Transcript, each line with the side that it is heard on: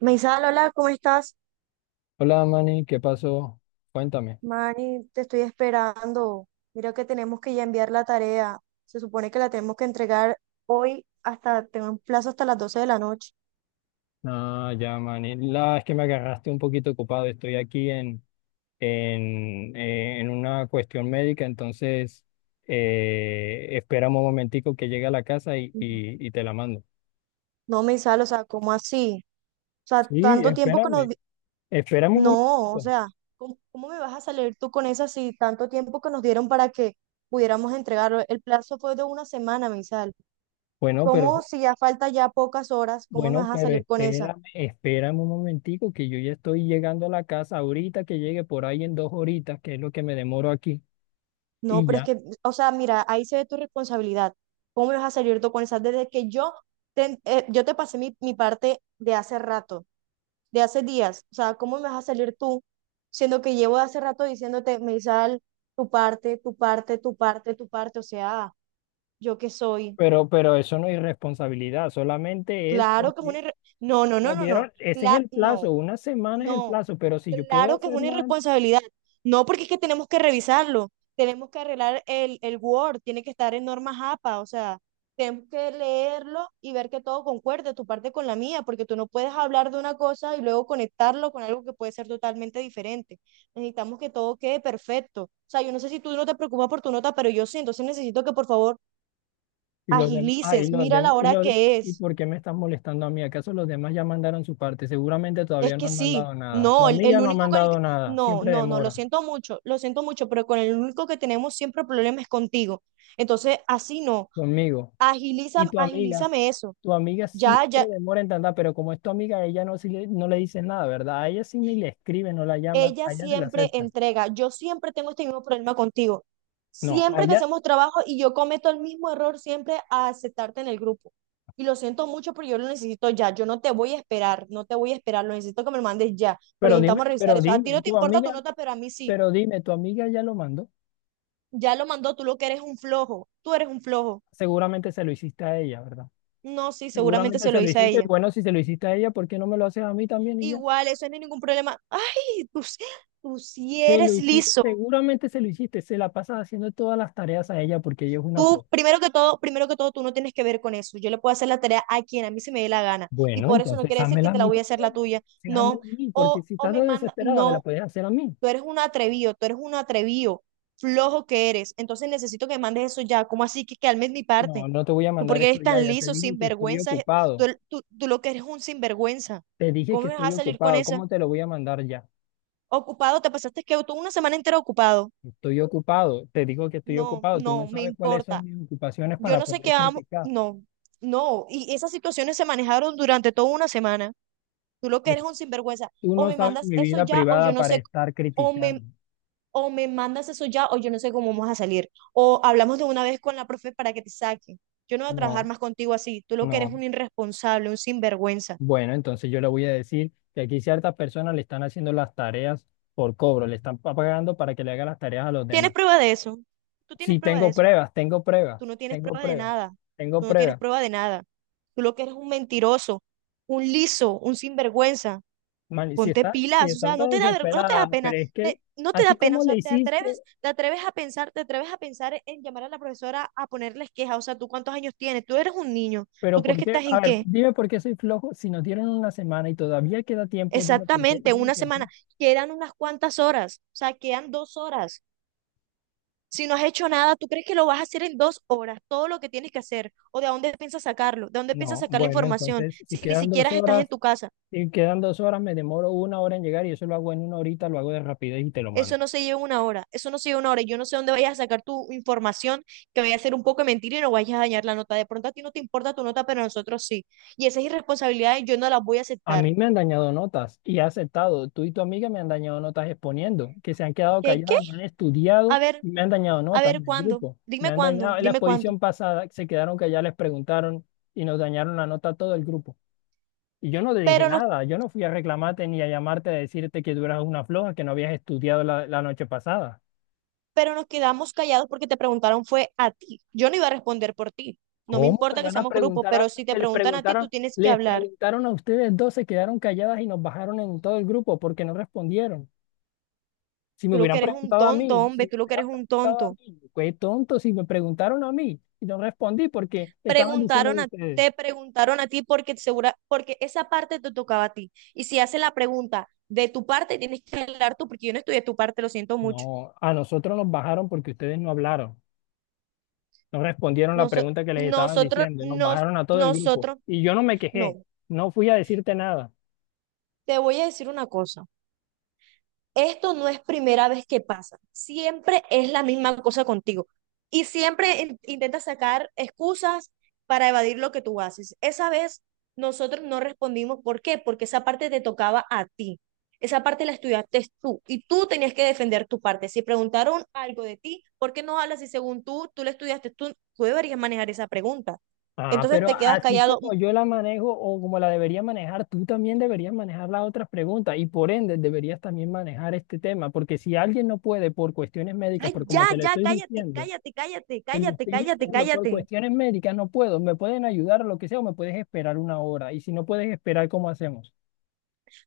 right: Meisal, hola, ¿cómo estás?
left: Hola Manny, ¿qué pasó? Cuéntame.
right: Mani, te estoy esperando. Mira que tenemos que ya enviar la tarea. Se supone que la tenemos que entregar hoy hasta, tengo un plazo hasta las 12 de la noche.
left: No, ya Manny, la es que me agarraste un poquito ocupado. Estoy aquí en una cuestión médica, entonces espera un momentico que llegue a la casa y,
right: Ujú.
left: y, y te la mando.
right: No, Meisal, o sea, ¿cómo así? O sea,
left: Sí,
right: tanto tiempo que
left: espérame, espérame un
right: No, o
left: momentico.
right: sea, ¿cómo me vas a salir tú con esa si tanto tiempo que nos dieron para que pudiéramos entregarlo? El plazo fue de una semana, Meisal.
left: Bueno, pero
right: ¿Cómo si ya falta ya pocas horas, cómo me
left: bueno,
right: vas a
left: pero
right: salir con esa?
left: espérame, espérame un momentico que yo ya estoy llegando a la casa ahorita que llegue por ahí en 2 horitas, que es lo que me demoro aquí,
right: No,
left: y
right: pero es
left: ya.
right: que, o sea, mira, ahí se ve tu responsabilidad. ¿Cómo me vas a salir tú con esa? Desde que yo yo te pasé mi parte de hace rato, de hace días. O sea, ¿cómo me vas a salir tú? Siendo que llevo de hace rato diciéndote, Meisal, tu parte, tu parte, tu parte, tu parte. O sea, ¿yo qué soy?
left: Pero eso no es irresponsabilidad, solamente es
right: Claro que es una...
left: porque
right: irre- No, no, no,
left: nos
right: no, no.
left: dieron, ese es el
right: No,
left: plazo, una semana es el
right: no.
left: plazo, pero si yo puedo
right: Claro que es una
left: hacerla
right: irresponsabilidad. No, porque es que tenemos que revisarlo. Tenemos que arreglar el Word, tiene que estar en normas APA, o sea, tenemos que leerlo y ver que todo concuerde, tu parte con la mía, porque tú no puedes hablar de una cosa y luego conectarlo con algo que puede ser totalmente diferente. Necesitamos que todo quede perfecto. O sea, yo no sé si tú no te preocupas por tu nota, pero yo sí, entonces necesito que por favor
left: y los demás, y
right: agilices,
left: los
right: mira
left: dem-
right: la
left: y
right: hora
left: los de-
right: que
left: ¿y
right: es.
left: por qué me están molestando a mí? ¿Acaso los demás ya mandaron su parte? Seguramente
right: Es
left: todavía no
right: que
left: han
right: sí,
left: mandado nada. Tu
right: no,
left: amiga
right: el
left: no ha
right: único con el que...
left: mandado nada,
right: No,
left: siempre
right: no, no,
left: demora
right: lo siento mucho, pero con el único que tenemos siempre problemas es contigo. Entonces, así no,
left: conmigo. Y
right: agilízame, agilízame eso.
left: tu amiga
right: Ya,
left: siempre
right: ya,
left: demora en tanta, pero como es tu amiga, a ella no, no le dices nada, ¿verdad? A ella sí ni le escribe, no la llama,
right: ella
left: a ella se la
right: siempre
left: acepta.
right: entrega, yo siempre tengo este mismo problema contigo.
left: No, a
right: Siempre que
left: ella,
right: hacemos trabajo y yo cometo el mismo error siempre a aceptarte en el grupo. Y lo siento mucho, pero yo lo necesito ya. Yo no te voy a esperar, no te voy a esperar, lo necesito que me lo mandes ya, porque
left: pero dime,
right: necesitamos revisar
left: pero
right: eso. A ti
left: dime,
right: no te
left: tu
right: importa tu
left: amiga
right: nota, pero a mí sí.
left: Pero dime, ¿tu amiga ya lo mandó?
right: Ya lo mandó, tú lo que eres un flojo, tú eres un flojo.
left: Seguramente se lo hiciste a ella, ¿verdad?
right: No, sí, seguramente
left: Seguramente
right: se
left: se
right: lo
left: lo
right: hice a
left: hiciste.
right: ella.
left: Bueno, si se lo hiciste a ella, ¿por qué no me lo haces a mí también y ya?
right: Igual, eso no es ningún problema. Ay, tú sí
left: Se lo
right: eres
left: hiciste,
right: liso.
left: seguramente se lo hiciste. Se la pasas haciendo todas las tareas a ella porque ella es una
right: Tú,
left: flor.
right: primero que todo, tú no tienes que ver con eso. Yo le puedo hacer la tarea a quien a mí se me dé la gana. Y
left: Bueno,
right: por eso no
left: entonces
right: quiere decir que
left: házmela a
right: te la
left: mí
right: voy a hacer la
left: también.
right: tuya.
left: Sí,
right: No.
left: házmela a mí,
right: O,
left: porque si
right: o
left: estás
right: me
left: tan
right: manda,
left: desesperada, me la
right: no,
left: puedes hacer a mí.
right: tú eres un atrevido, flojo que eres. Entonces necesito que me mandes eso ya. ¿Cómo así que calmes mi parte?
left: No, no te voy a
right: ¿Tú por
left: mandar
right: qué
left: eso
right: eres
left: ya.
right: tan
left: Ya te
right: liso,
left: dije que estoy
right: sinvergüenza? Eh,
left: ocupado.
right: Tú, tú, tú lo que eres es un sinvergüenza.
left: Te dije
right: ¿Cómo
left: que
right: me vas
left: estoy
right: a salir con
left: ocupado.
right: esa?
left: ¿Cómo te lo voy a mandar ya?
right: Ocupado, te pasaste que tú una semana entera ocupado.
left: Estoy ocupado. Te digo que estoy
right: No,
left: ocupado. Tú no
right: no, me
left: sabes cuáles son
right: importa.
left: mis ocupaciones
right: Yo
left: para
right: no sé qué
left: poder
right: amo.
left: criticar.
right: No, no. Y esas situaciones se manejaron durante toda una semana. Tú lo que eres es un sinvergüenza.
left: Tú
right: O
left: no
right: me
left: sabes
right: mandas
left: mi
right: eso
left: vida
right: ya, o yo
left: privada
right: no
left: para
right: sé.
left: estar
right: O me,
left: criticando.
right: o me mandas eso ya, o yo no sé cómo vamos a salir. O hablamos de una vez con la profe para que te saque. Yo no voy a trabajar
left: No,
right: más contigo así. Tú lo que eres
left: no.
right: un irresponsable, un sinvergüenza.
left: Bueno, entonces yo le voy a decir que aquí ciertas personas le están haciendo las tareas por cobro, pagando para que le haga las tareas a los
right: ¿Tienes
left: demás.
right: prueba de eso? Tú tienes
left: Sí,
right: prueba de
left: tengo
right: eso.
left: pruebas,
right: Tú no tienes
left: tengo
right: prueba de
left: pruebas,
right: nada.
left: tengo
right: Tú no tienes
left: pruebas.
right: prueba de nada. Tú lo que eres es un mentiroso, un liso, un sinvergüenza.
left: Man,
right: Ponte
left: si
right: pilas, o
left: están
right: sea, no
left: tan
right: te da vergüenza, no te da
left: desesperada,
right: pena,
left: pero es que
right: no te da
left: así
right: pena, o
left: como le
right: sea, te
left: hiciste,
right: atreves, te atreves a pensar, te atreves a pensar en llamar a la profesora a ponerles queja, o sea, ¿tú cuántos años tienes? Tú eres un niño, ¿tú
left: pero
right: crees
left: ¿por
right: que
left: qué?
right: estás en
left: A ver,
right: qué?
left: dime por qué soy flojo. Si nos dieron una semana y todavía queda tiempo, dime por qué,
right: Exactamente,
left: dime
right: una
left: por qué.
right: semana, quedan unas cuantas horas, o sea, quedan dos horas. Si no has hecho nada, ¿tú crees que lo vas a hacer en dos horas? Todo lo que tienes que hacer. ¿O de dónde piensas sacarlo? ¿De dónde piensas
left: No,
right: sacar la
left: bueno,
right: información?
left: entonces si
right: Si ni
left: quedan dos
right: siquiera estás en
left: horas.
right: tu casa.
left: Si quedan dos horas, me demoro una hora en llegar y eso lo hago en una horita, lo hago de rapidez y te lo mando.
right: Eso no se lleva una hora. Eso no se lleva una hora. Y yo no sé dónde vayas a sacar tu información, que vaya a ser un poco de mentira y no vayas a dañar la nota. De pronto a ti no te importa tu nota, pero a nosotros sí. Y esas irresponsabilidades yo no las voy a
left: A
right: aceptar.
left: mí me han dañado notas y he aceptado. Tú y tu amiga me han dañado notas exponiendo, que se han quedado
right: ¿Qué? ¿Qué?
left: calladas, no han
right: A
left: estudiado
right: ver,
left: y me han dañado
right: a
left: notas
right: ver,
left: en el
right: ¿cuándo?
left: grupo. Me
right: Dime
left: han
right: cuándo,
left: dañado. En la
right: dime cuándo.
left: exposición pasada se quedaron calladas, les preguntaron y nos dañaron la nota a todo el grupo. Y yo no te dije
right: Pero no,
left: nada, yo no fui a reclamarte ni a llamarte a decirte que tú eras una floja, que no habías estudiado la noche pasada.
right: pero nos quedamos callados porque te preguntaron fue a ti. Yo no iba a responder por ti. No me
left: ¿Cómo me
right: importa que
left: van a
right: seamos grupo,
left: preguntar a
right: pero si te
left: que
right: preguntan a ti, tú tienes que
left: les
right: hablar.
left: preguntaron a ustedes dos, se quedaron calladas y nos bajaron en todo el grupo porque no respondieron? Si me
right: Tú lo que
left: hubieran
right: eres un
left: preguntado a
right: tonto,
left: mí, si
right: hombre,
left: me
right: tú lo que eres
left: hubieran
right: un
left: preguntado a
right: tonto.
left: mí, qué tonto, si me preguntaron a mí y no respondí porque estaban diciendo
right: Preguntaron
left: de
right: a,
left: ustedes.
right: te preguntaron a ti porque segura, porque esa parte te tocaba a ti. Y si hace la pregunta de tu parte, tienes que hablar tú, porque yo no estudié tu parte, lo siento mucho.
left: No, a nosotros nos bajaron porque ustedes no hablaron, no respondieron la
right: Nos,
left: pregunta que les estaban
right: nosotros,
left: diciendo, nos
right: nos,
left: bajaron a todo el grupo
right: nosotros,
left: y yo no me quejé,
right: no.
left: no fui a decirte nada.
right: Te voy a decir una cosa. Esto no es primera vez que pasa, siempre es la misma cosa contigo y siempre intentas sacar excusas para evadir lo que tú haces. Esa vez nosotros no respondimos, ¿por qué? Porque esa parte te tocaba a ti, esa parte la estudiaste tú y tú tenías que defender tu parte. Si preguntaron algo de ti, ¿por qué no hablas si según tú, tú la estudiaste, tú deberías manejar esa pregunta?
left: Ah,
right: Entonces
left: pero
right: te quedas
left: así
right: callado.
left: como yo la manejo o como la debería manejar, tú también deberías manejar las otras preguntas y por ende deberías también manejar este tema, porque si alguien no puede por cuestiones médicas,
right: Ay,
left: por
right: ya,
left: como te lo
right: ya,
left: estoy
right: cállate,
left: diciendo,
right: cállate, cállate, cállate,
left: te lo
right: cállate,
left: estoy
right: cállate,
left: diciendo por
right: cállate.
left: cuestiones médicas, no puedo, me pueden ayudar o lo que sea, o me puedes esperar una hora y si no puedes esperar, ¿cómo hacemos?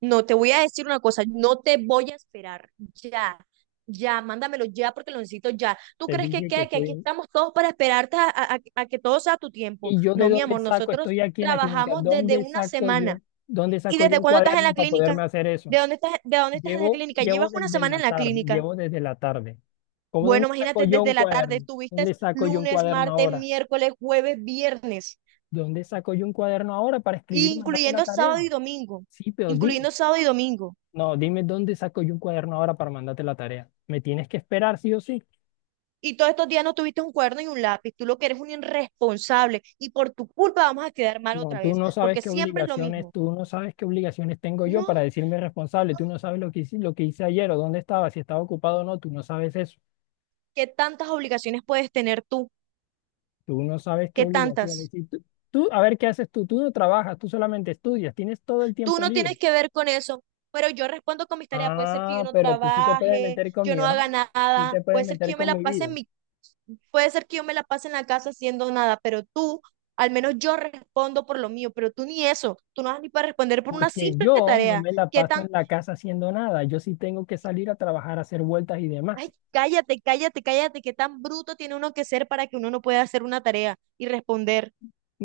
right: No, te voy a decir una cosa, no te voy a esperar. Ya, ya, mándamelo ya porque lo necesito ya. ¿Tú
left: Te
right: crees que
left: dije que
right: qué? Que
left: estoy...
right: aquí
left: en-
right: estamos todos para esperarte a, a que todo sea a tu tiempo.
left: ¿Y yo de
right: No, mi
left: dónde
right: amor,
left: saco?
right: nosotros
left: Estoy aquí en la clínica,
right: trabajamos desde
left: ¿dónde
right: una
left: saco
right: semana.
left: yo? ¿Dónde
right: ¿Y
left: saco yo
right: desde
left: un
right: cuándo estás en
left: cuaderno
right: la
left: para
right: clínica?
left: poderme hacer eso?
right: ¿De dónde estás en la clínica?
left: Llevo
right: Llevas una
left: desde
right: semana
left: la
right: en la
left: tarde,
right: clínica.
left: llevo desde la tarde. ¿Cómo
right: Bueno,
left: dónde saco
right: imagínate,
left: yo
right: desde
left: un
right: la tarde
left: cuaderno?
right: tuviste
left: ¿Dónde saco yo un
right: lunes,
left: cuaderno
right: martes,
left: ahora?
right: miércoles, jueves, viernes,
left: ¿Dónde saco yo un cuaderno ahora para escribir y mandarte la
right: incluyendo
left: tarea?
right: sábado y domingo,
left: Sí, pero
right: incluyendo
left: dime.
right: sábado y domingo.
left: No, dime dónde saco yo un cuaderno ahora para mandarte la tarea. ¿Me tienes que esperar sí o sí?
right: Y todos estos días no tuviste un cuerno y un lápiz. Tú lo que eres un irresponsable y por tu culpa vamos a quedar mal
left: No,
right: otra vez, porque siempre es lo mismo.
left: tú no sabes qué obligaciones tengo yo para
right: No,
left: decirme responsable. Tú no sabes lo que hice ayer o dónde estaba, si estaba ocupado o no. Tú no sabes eso.
right: ¿qué tantas obligaciones puedes tener tú?
left: Tú no sabes qué
right: ¿Qué
left: obligaciones.
right: tantas?
left: Y tú, a ver, ¿qué haces tú? Tú no trabajas, tú solamente estudias, tienes todo el
right: Tú
left: tiempo
right: no
left: libre.
right: tienes que ver con eso, pero yo respondo con mis tareas. Puede ser que yo
left: Ah,
right: no
left: pero tú sí te puedes
right: trabaje,
left: meter con
right: yo
left: mi
right: no
left: hoja,
right: haga
left: sí
right: nada,
left: te puedes
right: puede ser que
left: meter
right: yo me
left: con
right: la
left: mi
right: pase
left: vida,
right: en mi, puede ser que yo me la pase en la casa haciendo nada, pero tú, al menos yo respondo por lo mío, pero tú ni eso, tú no vas ni para responder por una
left: porque
right: simple
left: yo no
right: tarea.
left: me la
right: ¿Qué
left: paso
right: tan
left: en la casa haciendo nada, yo sí tengo que salir a trabajar, a hacer vueltas y demás.
right: Ay, cállate, cállate, cállate, qué tan bruto tiene uno que ser para que uno no pueda hacer una tarea y responder,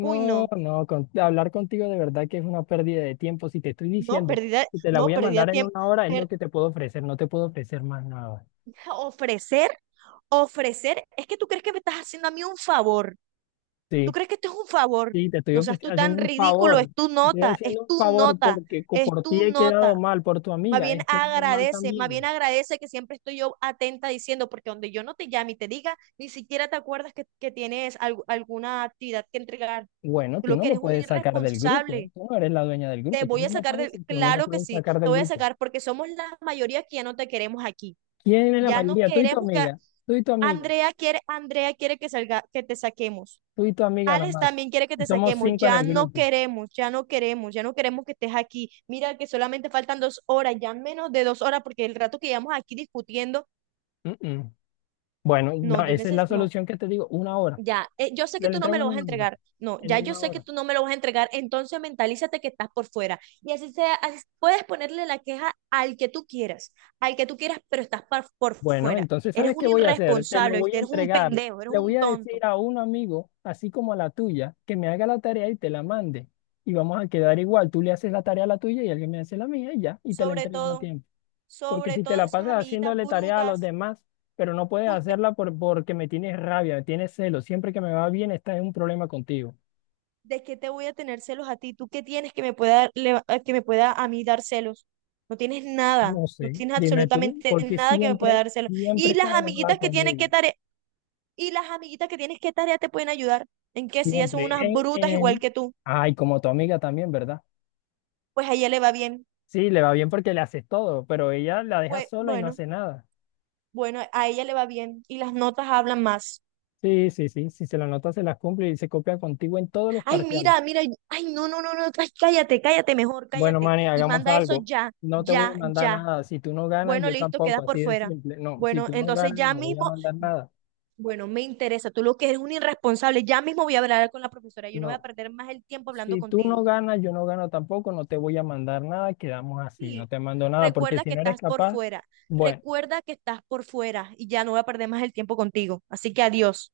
right: uy, no,
left: no, con- hablar contigo de verdad que es una pérdida de tiempo. Si te estoy
right: no,
left: diciendo
right: perdida,
left: que te la
right: no,
left: voy a
right: perdida
left: mandar en
right: tiempo.
left: una hora, es lo
right: Per-
left: que te puedo ofrecer, no te puedo ofrecer más nada.
right: ofrecer, ofrecer, es que tú crees que me estás haciendo a mí un favor, tú
left: Sí,
right: crees que esto es un favor,
left: sí,
right: no seas tú
left: haciendo
right: tan
left: un
right: ridículo, es
left: favor,
right: tu
left: te estoy
right: nota, es
left: haciendo un
right: tu
left: favor
right: nota,
left: porque
right: es
left: por ti
right: tu
left: he quedado
right: nota.
left: mal, por tu amiga he quedado mal
right: Más bien
left: también.
right: agradece que siempre estoy yo atenta diciendo, porque donde yo no te llame y te diga, ni siquiera te acuerdas que tienes alguna actividad que entregar.
left: Bueno,
right: Tú
left: tú
right: lo
left: no
right: que
left: me
right: eres un
left: puedes sacar del grupo.
right: irresponsable.
left: Tú no eres la dueña del
right: Te
left: grupo.
right: voy a sacar de,
left: Tú no me
right: claro que
left: puedes
right: sí,
left: sacar
right: te
left: del
right: voy a
left: grupo.
right: sacar porque somos la mayoría que ya no te queremos aquí.
left: ¿Quién es la
right: Ya no
left: mayoría? Tú y tu
right: queremos que
left: amiga. Tú y tu amiga.
right: Andrea quiere que salga, que te saquemos.
left: Tú y tu amiga nada
right: Alex
left: más.
right: también quiere que
left: Y
right: te
left: somos
right: saquemos.
left: 5 en
right: Ya
left: el
right: no
left: grupo.
right: queremos, ya no queremos, ya no queremos que estés aquí. Mira que solamente faltan dos horas, ya menos de dos horas, porque el rato que llevamos aquí discutiendo,
left: Mm, mm. Bueno,
right: no,
left: no,
right: yo
left: esa es la
right: necesito, no,
left: solución que te digo. Una hora.
right: Ya, yo sé que
left: Te la
right: tú no me
left: entrego
right: lo
left: en
right: vas a
left: una hora.
right: entregar. No,
left: En
right: ya yo
left: una
right: sé que
left: hora.
right: tú no me lo vas a entregar, entonces mentalízate que estás por fuera. Y así sea, puedes ponerle la queja al que tú quieras, al que tú quieras, pero estás por
left: Bueno,
right: fuera.
left: entonces,
right: Eres
left: ¿sabes qué
right: un
left: voy a hacer? Te lo
right: irresponsable,
left: voy
right: ¿viste?
left: a
right: Eres un
left: entregar.
right: pendejo, eres
left: Le voy
right: un
left: a
right: tonto.
left: decir a un amigo, así como a la tuya, que me haga la tarea y te la mande. Y vamos a quedar igual. Tú le haces la tarea a la tuya y alguien me hace la mía y ya. Y te la
right: Sobre
left: entregan a
right: todo,
left: tiempo. Porque
right: sobre
left: si te
right: todo
left: la
right: esas
left: pasas
right: amiguitas
left: haciéndole tarea a los
right: brutas,
left: demás, pero no puedes
right: usted,
left: hacerla por, porque me tienes rabia, me tienes celo, siempre que me va bien estás en un problema contigo.
right: ¿de qué te voy a tener celos a ti? ¿Tú qué tienes que me pueda, que me pueda a mí dar celos? No tienes nada,
left: No
right: no
left: sé,
right: tienes
left: dime tú,
right: absolutamente
left: porque
right: nada que me pueda
left: siempre,
right: dar celos.
left: siempre estás enojada conmigo.
right: Y las amiguitas que tienes, ¿qué tarea te pueden ayudar? En que si ellas son
left: Siempre.
right: unas brutas igual que tú,
left: Ay, como tu amiga también, ¿verdad?
right: pues a ella le va bien.
left: Sí, le va bien porque le haces todo, pero ella la deja
right: Pues
left: sola y no
right: bueno,
left: hace nada.
right: bueno, a ella le va bien y las notas hablan más.
left: Sí, sí, sí, si se la nota se las cumple y se copia contigo en todos los
right: Ay,
left: parciales.
right: mira, mira, ay, no, no, no, no, ay, cállate, cállate mejor,
left: Bueno,
right: cállate.
left: Manny,
right: Y
left: hagamos
right: manda eso
left: algo.
right: ya,
left: No te voy a
right: ya,
left: mandar
right: ya.
left: nada. Si tú no ganas,
right: Bueno,
left: yo
right: listo,
left: tampoco.
right: quedas por
left: Así de
right: fuera.
left: simple. No, si
right: Bueno,
left: tú no
right: entonces
left: ganas,
right: ya
left: no voy a
right: mismo,
left: mandar nada.
right: bueno, me interesa, tú lo que eres un irresponsable, ya mismo voy a hablar con la profesora, yo no voy a
left: No.
right: perder más el tiempo hablando
left: Si tú no
right: contigo.
left: ganas, yo no gano tampoco. No te voy a mandar nada. Quedamos así. No
right: Sí,
left: te mando nada. Porque
right: recuerda
left: si
right: que
left: no eres
right: estás por
left: capaz,
right: fuera,
left: bueno.
right: recuerda que estás por fuera y ya no voy a perder más el tiempo contigo. Así que adiós.